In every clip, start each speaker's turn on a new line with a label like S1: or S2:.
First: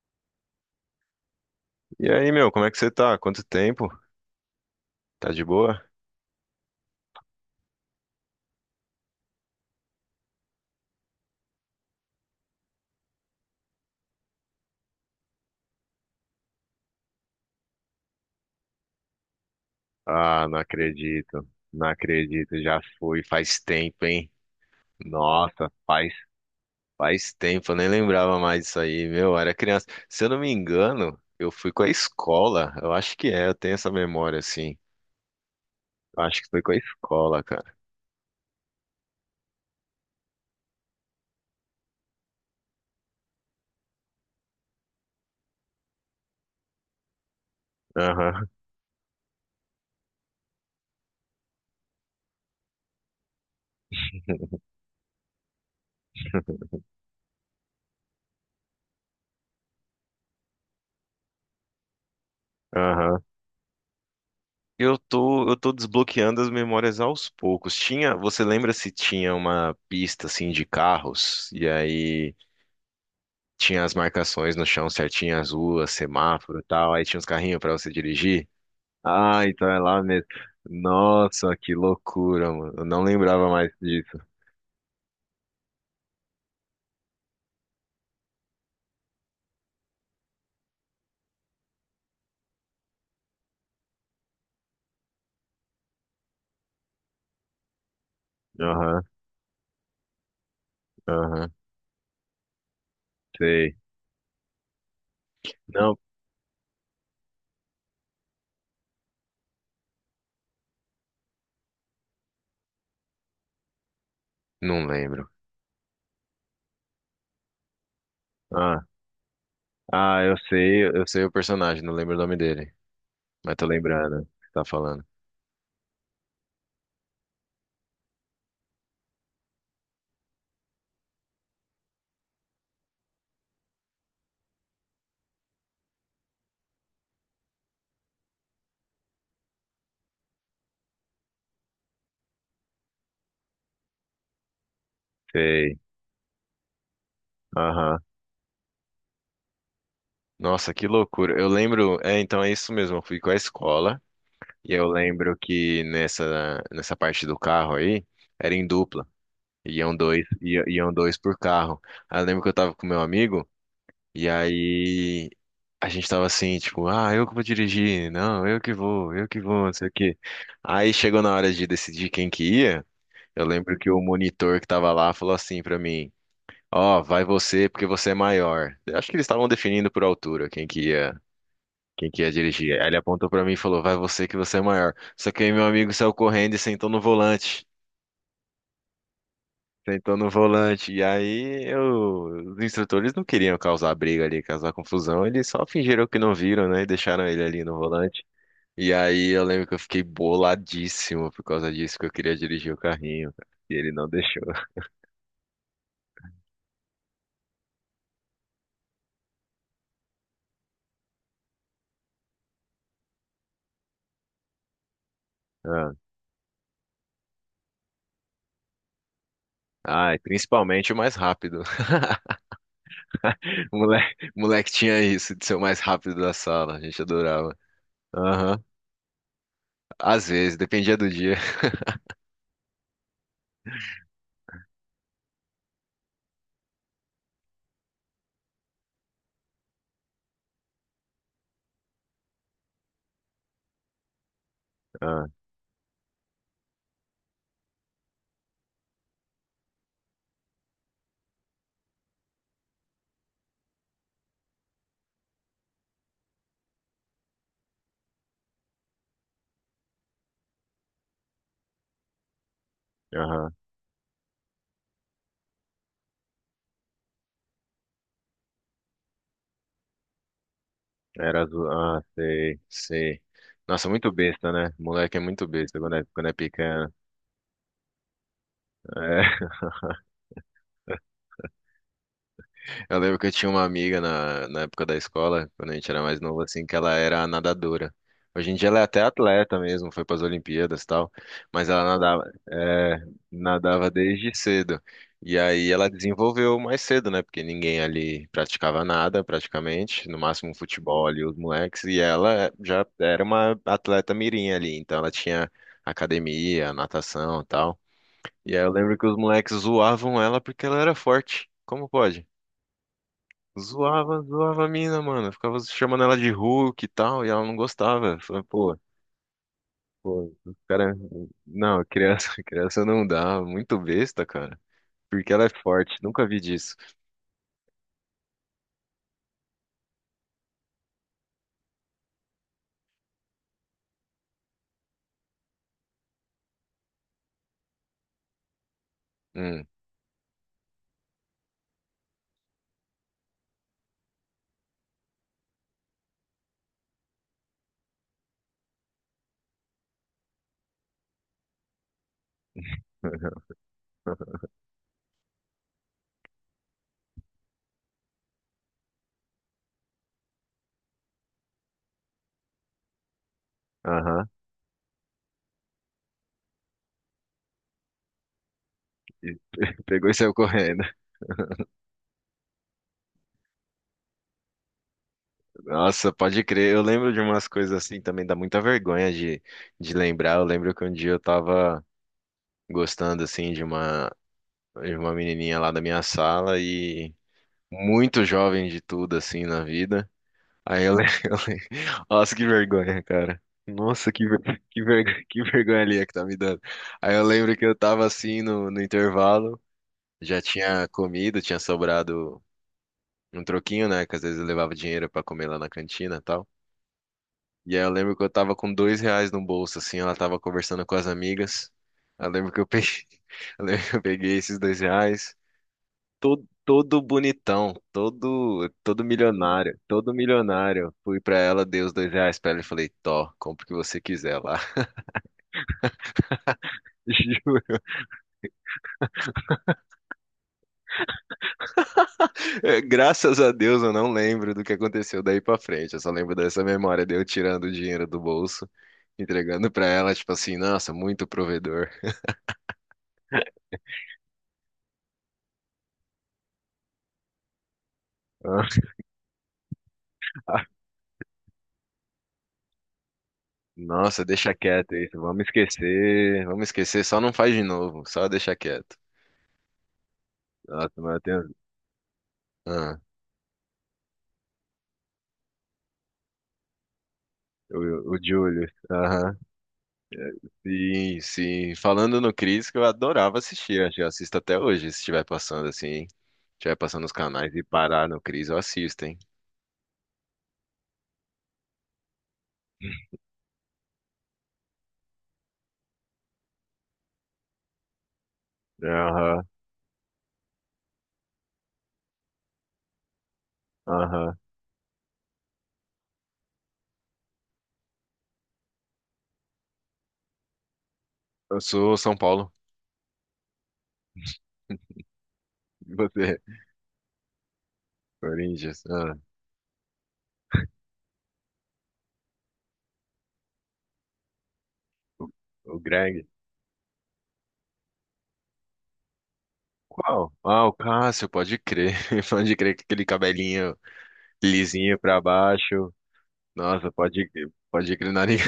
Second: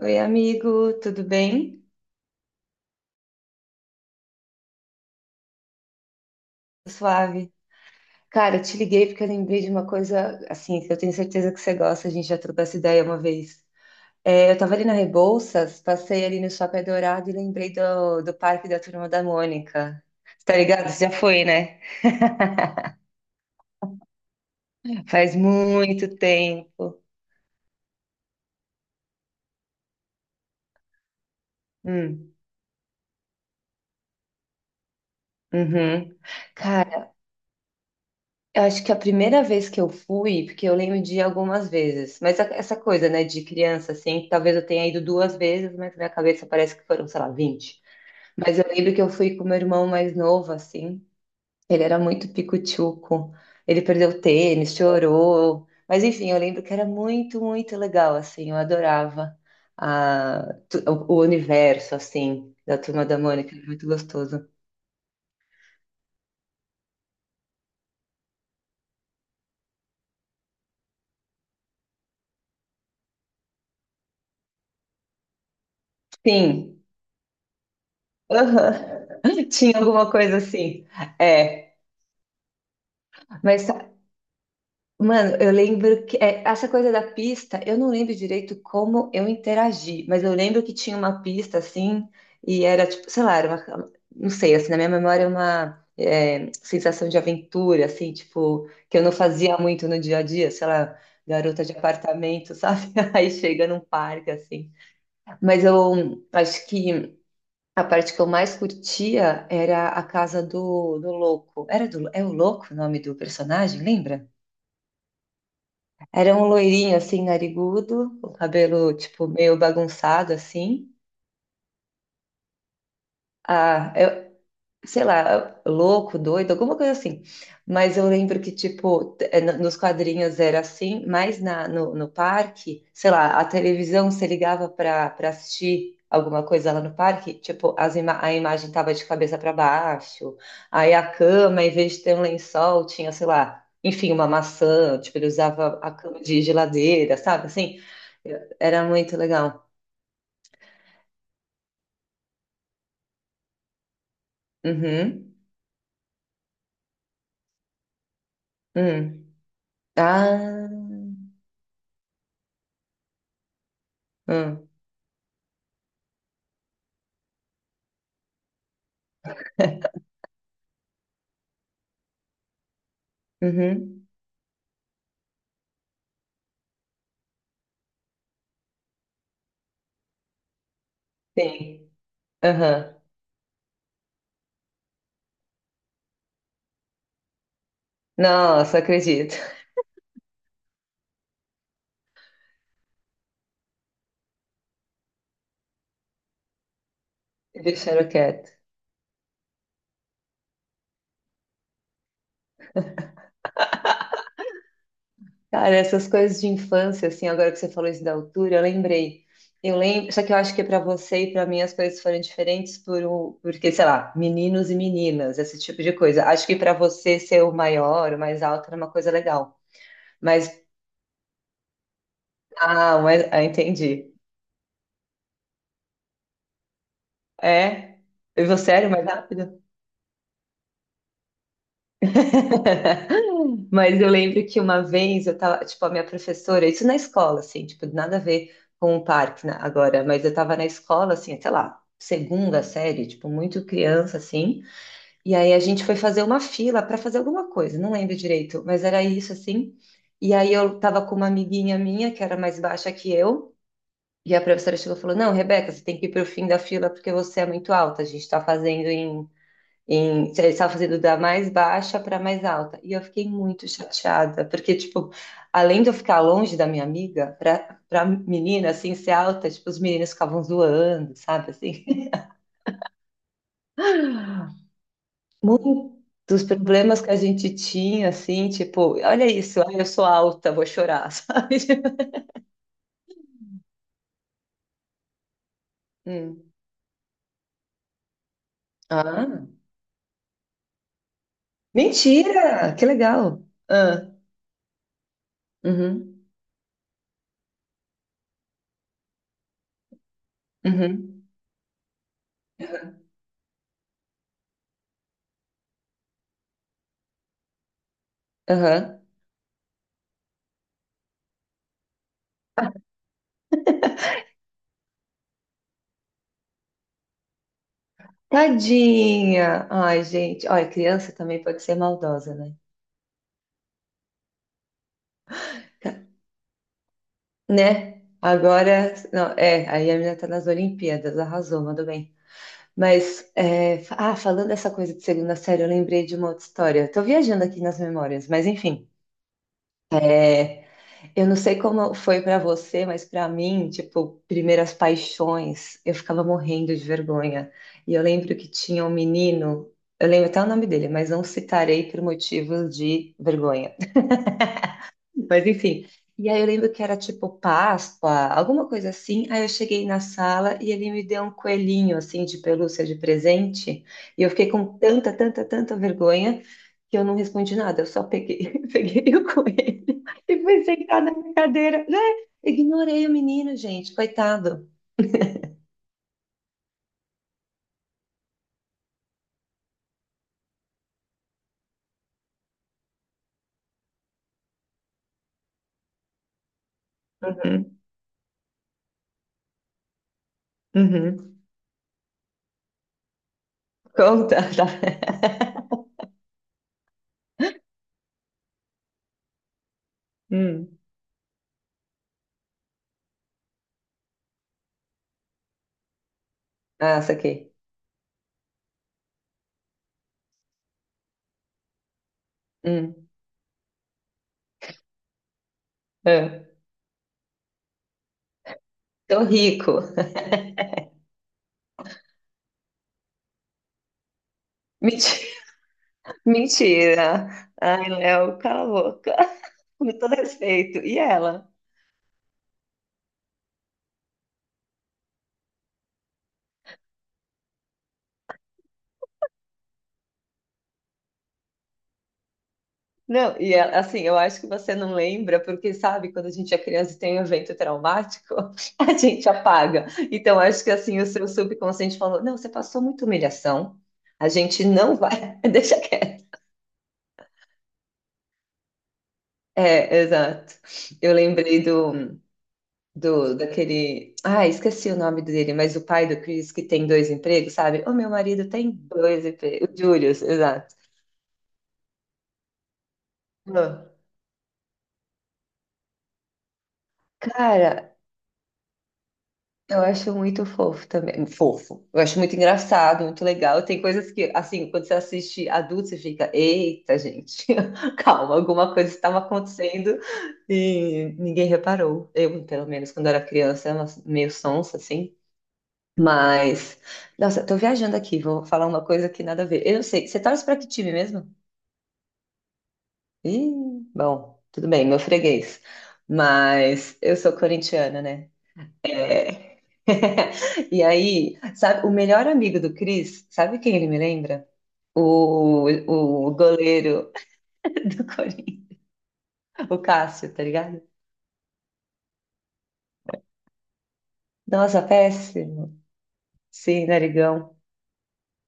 S1: Oi, amigo, tudo bem?
S2: E aí, meu, como é que você tá? Quanto tempo? Tá de boa?
S1: Suave. Cara, eu te liguei porque eu lembrei de uma coisa assim, que eu tenho certeza que você gosta, a gente já trocou essa ideia uma vez. Eu tava ali na Rebouças, passei ali no Shopping Dourado e lembrei do Parque da Turma da Mônica. Você
S2: Ah,
S1: tá
S2: não
S1: ligado? Você já foi,
S2: acredito.
S1: né?
S2: Não acredito, já foi faz tempo, hein?
S1: Faz
S2: Nossa,
S1: muito
S2: faz,
S1: tempo.
S2: Faz tempo, eu nem lembrava mais disso aí, meu, eu era criança. Se eu não me engano, eu fui com a
S1: Hum,
S2: escola, eu acho que é, eu tenho essa memória, assim.
S1: uhum.
S2: Eu acho que foi com a
S1: Cara,
S2: escola, cara.
S1: eu acho que a primeira vez que eu fui, porque eu lembro de ir algumas vezes, mas essa coisa, né, de criança, assim, que talvez eu tenha ido duas vezes, mas na minha cabeça parece que foram, sei lá, 20.
S2: Aham,
S1: Mas eu lembro que eu fui com meu irmão mais novo, assim, ele era muito pico-tchuco, ele perdeu o tênis, chorou, mas enfim, eu lembro que era muito, muito legal, assim, eu adorava o universo, assim, da Turma da
S2: aham.
S1: Mônica, era muito gostoso.
S2: Eu tô desbloqueando as memórias aos poucos. Tinha, você lembra se tinha uma pista, assim, de carros? E aí tinha as marcações no chão certinho, as ruas, semáforo e
S1: Sim,
S2: tal. Aí tinha uns carrinhos pra você dirigir.
S1: aham.
S2: Ah, então
S1: Tinha
S2: é lá
S1: alguma
S2: mesmo.
S1: coisa assim,
S2: Nossa,
S1: é.
S2: que loucura, mano. Eu não lembrava
S1: Mas,
S2: mais disso.
S1: mano, eu lembro que essa coisa da pista, eu não lembro direito como eu interagi, mas eu lembro que tinha uma pista assim, e era tipo, sei lá, era uma, não sei, assim, na minha memória, é uma sensação de aventura, assim, tipo, que
S2: Aham,
S1: eu não fazia muito no dia a dia, sei lá,
S2: aham,
S1: garota de apartamento, sabe? Aí chega
S2: sei.
S1: num parque, assim. Mas eu
S2: Não,
S1: acho que a parte que eu mais curtia era a casa do louco. É o louco o nome do personagem, lembra?
S2: não lembro.
S1: Era um loirinho, assim, narigudo, o
S2: Ah,
S1: cabelo, tipo, meio
S2: ah,
S1: bagunçado, assim.
S2: eu sei o personagem, não lembro o nome dele. Mas tô
S1: Ah,
S2: lembrando o que
S1: eu,
S2: você tá falando.
S1: sei lá, louco, doido, alguma coisa assim. Mas eu lembro que, tipo, nos quadrinhos era assim, mas na, no, no parque, sei lá, a televisão se ligava para assistir alguma coisa lá no parque, tipo, as ima a imagem tava de cabeça para baixo, aí a cama, em vez de ter um lençol, tinha, sei lá, enfim, uma maçã, tipo, ele
S2: Sei.
S1: usava a cama de geladeira, sabe? Assim,
S2: Aham.
S1: era muito legal.
S2: Nossa, que loucura. Eu lembro, é, então é isso mesmo. Eu fui com a escola e eu
S1: Uhum.
S2: lembro que nessa parte do carro aí era em dupla.
S1: Hum.
S2: Iam dois, iam
S1: Ah.
S2: dois por carro. Aí eu lembro que eu tava com meu amigo, e
S1: Hum,
S2: aí a gente tava assim, tipo, ah, eu que vou dirigir, não, eu que vou, não sei o quê. Aí chegou na hora de decidir quem que ia, eu lembro que o
S1: uhum.
S2: monitor que tava lá falou assim pra mim: ó, vai você porque você é maior. Eu acho que eles estavam definindo por altura quem que ia.
S1: Sim.
S2: Quem que ia dirigir? Aí ele
S1: Aham.
S2: apontou pra mim e falou: vai você que você é maior. Só que aí meu amigo saiu correndo e sentou no volante.
S1: Nossa, acredito.
S2: Sentou no volante. E aí os instrutores não queriam causar briga ali, causar confusão. Eles só fingiram que não viram, né? E deixaram ele ali no
S1: Deixaram
S2: volante.
S1: quieto.
S2: E aí eu lembro que eu fiquei boladíssimo por causa disso, que eu queria dirigir o carrinho, cara. E ele não deixou.
S1: Cara, essas coisas de infância, assim, agora que você falou isso da altura, eu lembrei. Eu lembro, só que eu acho que para você e para mim as coisas foram diferentes por porque, sei lá, meninos e meninas, esse tipo
S2: Ah,
S1: de coisa. Acho que para você ser o maior, o mais alto era uma coisa legal.
S2: ah, e
S1: Mas,
S2: principalmente o mais rápido.
S1: entendi.
S2: Moleque, moleque tinha isso de ser o mais rápido da sala. A gente adorava.
S1: É? E
S2: Aham.
S1: você era o mais rápido?
S2: Às vezes, dependia do dia.
S1: Mas eu lembro que uma vez eu tava, tipo, a minha professora, isso na escola, assim, tipo, nada a ver com o parque, né, agora, mas eu tava na escola, assim, sei lá, segunda série, tipo, muito criança, assim,
S2: Ah,
S1: e aí a gente foi fazer uma fila para fazer alguma coisa, não lembro direito, mas era isso, assim, e aí eu tava com uma amiguinha minha, que era mais baixa que eu, e a professora chegou e falou, não, Rebeca, você tem que ir pro fim da fila porque você é muito alta, a gente tá fazendo ele estava fazendo da mais baixa para mais alta. E eu fiquei
S2: aham.
S1: muito chateada, porque, tipo, além de eu ficar longe da minha amiga, para menina, assim, ser alta, tipo, os meninos ficavam zoando,
S2: Era
S1: sabe,
S2: azul.
S1: assim.
S2: Ah, sei, sei. Nossa, muito besta, né? Moleque é muito besta quando é
S1: Muitos
S2: pequeno.
S1: problemas que a gente tinha, assim, tipo, olha
S2: É.
S1: isso, ai, eu sou alta, vou chorar, sabe?
S2: Eu lembro que eu tinha uma amiga na, na época da escola, quando a gente era mais novo,
S1: Hum.
S2: assim, que ela era nadadora. Hoje em dia ela é até
S1: Ah,
S2: atleta mesmo, foi para as Olimpíadas e tal, mas ela nadava,
S1: mentira! Que
S2: é,
S1: legal!
S2: nadava
S1: Ah,
S2: desde cedo. E aí ela
S1: uhum,
S2: desenvolveu mais cedo, né? Porque ninguém ali praticava nada, praticamente, no máximo um futebol ali,
S1: uhum,
S2: os moleques, e ela já
S1: uhum,
S2: era uma atleta mirim ali, então ela tinha academia, natação e tal. E aí eu lembro
S1: aham.
S2: que os moleques zoavam ela porque ela era forte. Como pode? Zoava, zoava a mina, mano. Ficava chamando ela de Hulk e tal, e ela não gostava. Falei, pô,
S1: Tadinha! Ai,
S2: pô,
S1: gente,
S2: os
S1: olha,
S2: cara.
S1: criança também pode ser
S2: Não, criança,
S1: maldosa, né?
S2: criança não dá. Muito besta, cara. Porque ela é forte, nunca vi disso.
S1: Né? Agora, não, é, aí a menina tá nas Olimpíadas, arrasou, mandou bem. Falando dessa coisa de segunda série, eu lembrei de uma outra história. Eu tô viajando aqui nas memórias, mas enfim,
S2: Hum,
S1: é, eu não sei como foi pra você, mas pra mim, tipo, primeiras paixões, eu ficava morrendo de vergonha. E eu lembro que tinha um menino, eu lembro até o nome dele, mas não citarei por motivos de vergonha. Mas enfim. E aí eu lembro que era tipo Páscoa, alguma coisa assim. Aí eu cheguei na sala e ele me deu um coelhinho assim de pelúcia de presente. E
S2: aham.
S1: eu fiquei com tanta, tanta, tanta vergonha que eu não respondi nada. Eu só peguei, peguei o
S2: E
S1: coelho
S2: pegou e saiu
S1: e fui
S2: correndo.
S1: sentar na minha cadeira, né? Ignorei o menino, gente, coitado.
S2: Nossa, pode crer. Eu lembro de umas coisas assim também, dá muita vergonha de lembrar. Eu lembro que um dia eu tava gostando assim de uma menininha lá da minha sala e
S1: Uhum,
S2: muito jovem de tudo assim na vida. Aí eu lembro,
S1: uhum.
S2: eu lembro. Nossa, que vergonha, cara. Nossa,
S1: Conta,
S2: que,
S1: tá?
S2: vergonha, que vergonha ali é que tá me dando. Aí eu lembro que eu tava assim no, no intervalo, já
S1: Hum.
S2: tinha comido, tinha sobrado um troquinho, né? Que às vezes eu levava dinheiro pra comer lá na cantina e tal.
S1: Ah, saquei.
S2: E aí eu lembro que eu tava com dois reais no bolso, assim, ela tava conversando com as amigas. Eu lembro que eu peguei,
S1: Hum.
S2: eu lembro que eu peguei esses dois reais todo,
S1: É.
S2: todo bonitão, todo, todo
S1: Tô
S2: milionário,
S1: rico.
S2: todo milionário. Fui pra ela, dei os dois reais pra ela e falei: Tó, compra o que você quiser lá.
S1: Menti- Mentira.
S2: Juro.
S1: Ai, Léo, cala a boca. Com todo respeito. E ela?
S2: É, graças a Deus eu não lembro do que aconteceu daí pra frente. Eu só lembro dessa memória de eu tirando o dinheiro do bolso, entregando pra ela, tipo assim, nossa, muito provedor.
S1: Não, e ela, assim, eu acho que você não lembra, porque sabe, quando a gente é criança e tem um evento traumático, a gente apaga. Então, acho que assim, o seu subconsciente falou: não, você passou muita humilhação,
S2: Nossa,
S1: a
S2: deixa
S1: gente
S2: quieto
S1: não
S2: isso,
S1: vai. Deixa quieto.
S2: vamos esquecer, só não faz de novo, só deixa quieto.
S1: É, exato.
S2: Nossa,
S1: Eu
S2: mas eu tenho...
S1: lembrei do,
S2: Ah,
S1: do daquele. Ah, esqueci o nome dele, mas o pai do Chris que tem dois empregos, sabe? O meu
S2: o
S1: marido tem
S2: Julius,
S1: dois
S2: aham.
S1: empregos. O Julius, exato.
S2: Sim, sim. Falando no Cris, que eu adorava assistir.
S1: Ah.
S2: Acho que eu assisto até hoje, se estiver passando assim. Hein? Se estiver passando nos canais e
S1: Cara,
S2: parar no Cris, eu assisto, hein?
S1: eu acho muito fofo também. Fofo. Eu acho muito engraçado, muito legal. Tem coisas que, assim, quando você assiste adulto, você fica, eita, gente, calma, alguma coisa estava
S2: Aham,
S1: acontecendo e ninguém reparou. Eu, pelo menos, quando era criança, era meio
S2: aham.
S1: sonsa, assim. Mas, nossa, tô viajando aqui, vou falar uma coisa que nada a ver. Eu não sei, você torce pra que time mesmo?
S2: Eu sou São Paulo.
S1: Ih, bom, tudo bem, meu freguês.
S2: E você,
S1: Mas eu sou corintiana, né?
S2: Corinthians. Ah,
S1: E aí, sabe, o melhor amigo do Chris, sabe quem ele me lembra?
S2: o,
S1: O,
S2: o Greg.
S1: o goleiro do Corinthians, o
S2: Qual?
S1: Cássio, tá
S2: Ah, o
S1: ligado?
S2: Cássio, pode crer. Pode crer que aquele cabelinho
S1: Nossa,
S2: lisinho pra
S1: péssimo.
S2: baixo.
S1: Sim,
S2: Nossa,
S1: narigão.
S2: pode crer, nariz.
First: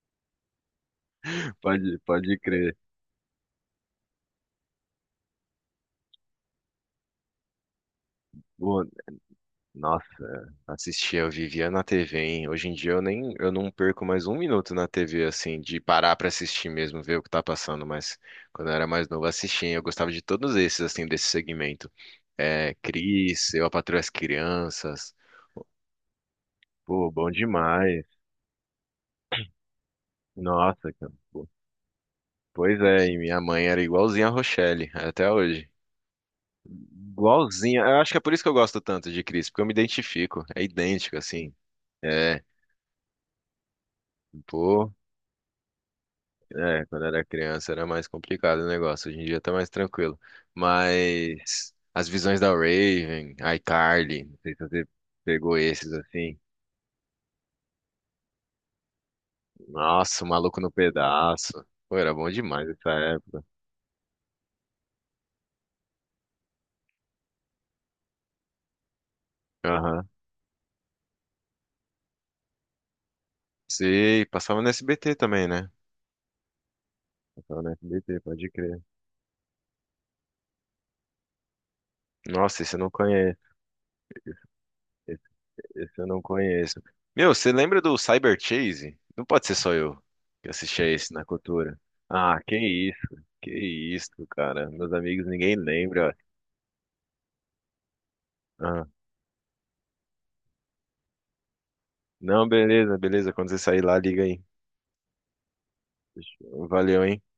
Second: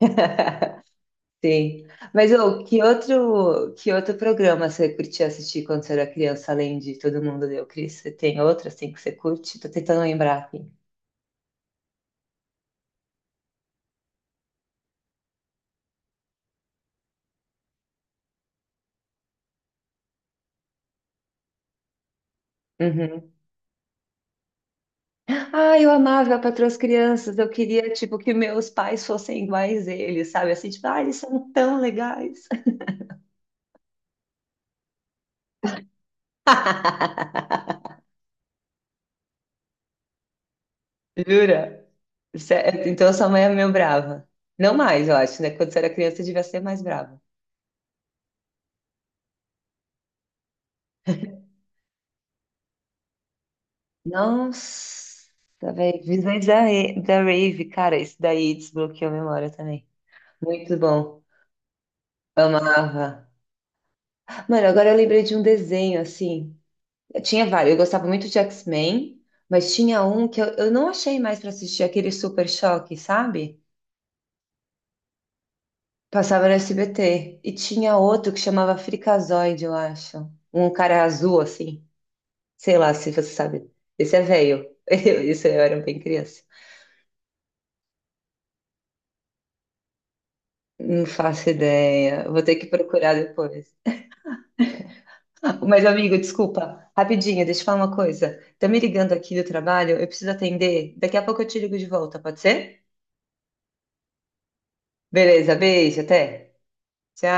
S1: Sim.
S2: Pode,
S1: Mas
S2: pode
S1: ô,
S2: crer.
S1: que outro programa você curtia assistir quando você era criança, além de Todo Mundo Deu Cris? Você tem outro assim que você curte? Tô tentando lembrar
S2: Nossa,
S1: aqui.
S2: assistia, eu vivia na TV, hein? Hoje em dia eu nem, eu não perco mais um minuto na TV, assim, de parar pra assistir mesmo, ver o que tá passando, mas quando eu era mais novo, eu assistia, hein? Eu gostava de todos esses, assim, desse segmento. É,
S1: Uhum.
S2: Cris, Eu, a Patroa e as Crianças,
S1: Ah, eu amava Patroa as
S2: pô, bom
S1: Crianças. Eu queria,
S2: demais.
S1: tipo, que meus pais fossem iguais a eles, sabe? Assim, tipo,
S2: Nossa,
S1: ah,
S2: cara.
S1: eles
S2: Pô.
S1: são tão legais.
S2: Pois é, e minha mãe era igualzinha a Rochelle, até hoje. Igualzinha, eu acho que é por isso que eu gosto tanto de Cris, porque eu me identifico, é idêntico, assim.
S1: Jura?
S2: É,
S1: Então sua mãe é meio brava. Não
S2: pô.
S1: mais, eu acho, né? Quando você era criança, você devia ser mais
S2: É, quando
S1: brava.
S2: era criança era mais complicado o negócio. Hoje em dia tá mais tranquilo. Mas As Visões da Raven, iCarly, não sei se você
S1: Nossa,
S2: pegou esses
S1: velho.
S2: assim.
S1: Da Rave, cara, isso daí desbloqueou a memória também.
S2: Nossa, O Maluco no
S1: Muito bom.
S2: Pedaço. Pô, era bom demais essa
S1: Amava.
S2: época.
S1: Mano, agora eu lembrei de um desenho, assim. Eu tinha vários. Eu gostava muito de X-Men, mas tinha
S2: Aham.
S1: um que eu não achei mais pra assistir, aquele Super Choque, sabe?
S2: Sim, passava no SBT também, né?
S1: Passava no SBT. E
S2: Passava no
S1: tinha
S2: SBT,
S1: outro que
S2: pode
S1: chamava
S2: crer.
S1: Frikazoide, eu acho. Um cara azul, assim.
S2: Nossa, esse
S1: Sei
S2: eu não
S1: lá se você
S2: conheço.
S1: sabe. Esse é velho. Isso eu era bem
S2: Esse eu não
S1: criança.
S2: conheço. Meu, você lembra do Cyber Chase? Não pode ser só eu que assisti a
S1: Não
S2: esse na
S1: faço
S2: cultura.
S1: ideia.
S2: Ah,
S1: Vou ter que procurar
S2: que
S1: depois.
S2: isso, cara. Meus amigos,
S1: Ah,
S2: ninguém
S1: mas,
S2: lembra.
S1: amigo, desculpa. Rapidinho, deixa eu falar uma coisa. Tá me
S2: Ah,
S1: ligando aqui do trabalho, eu preciso atender. Daqui a pouco eu te ligo de volta, pode
S2: não,
S1: ser?
S2: beleza, beleza. Quando você sair lá, liga aí.
S1: Beleza, beijo, até.
S2: Fechou. Valeu,
S1: Tchau.
S2: hein?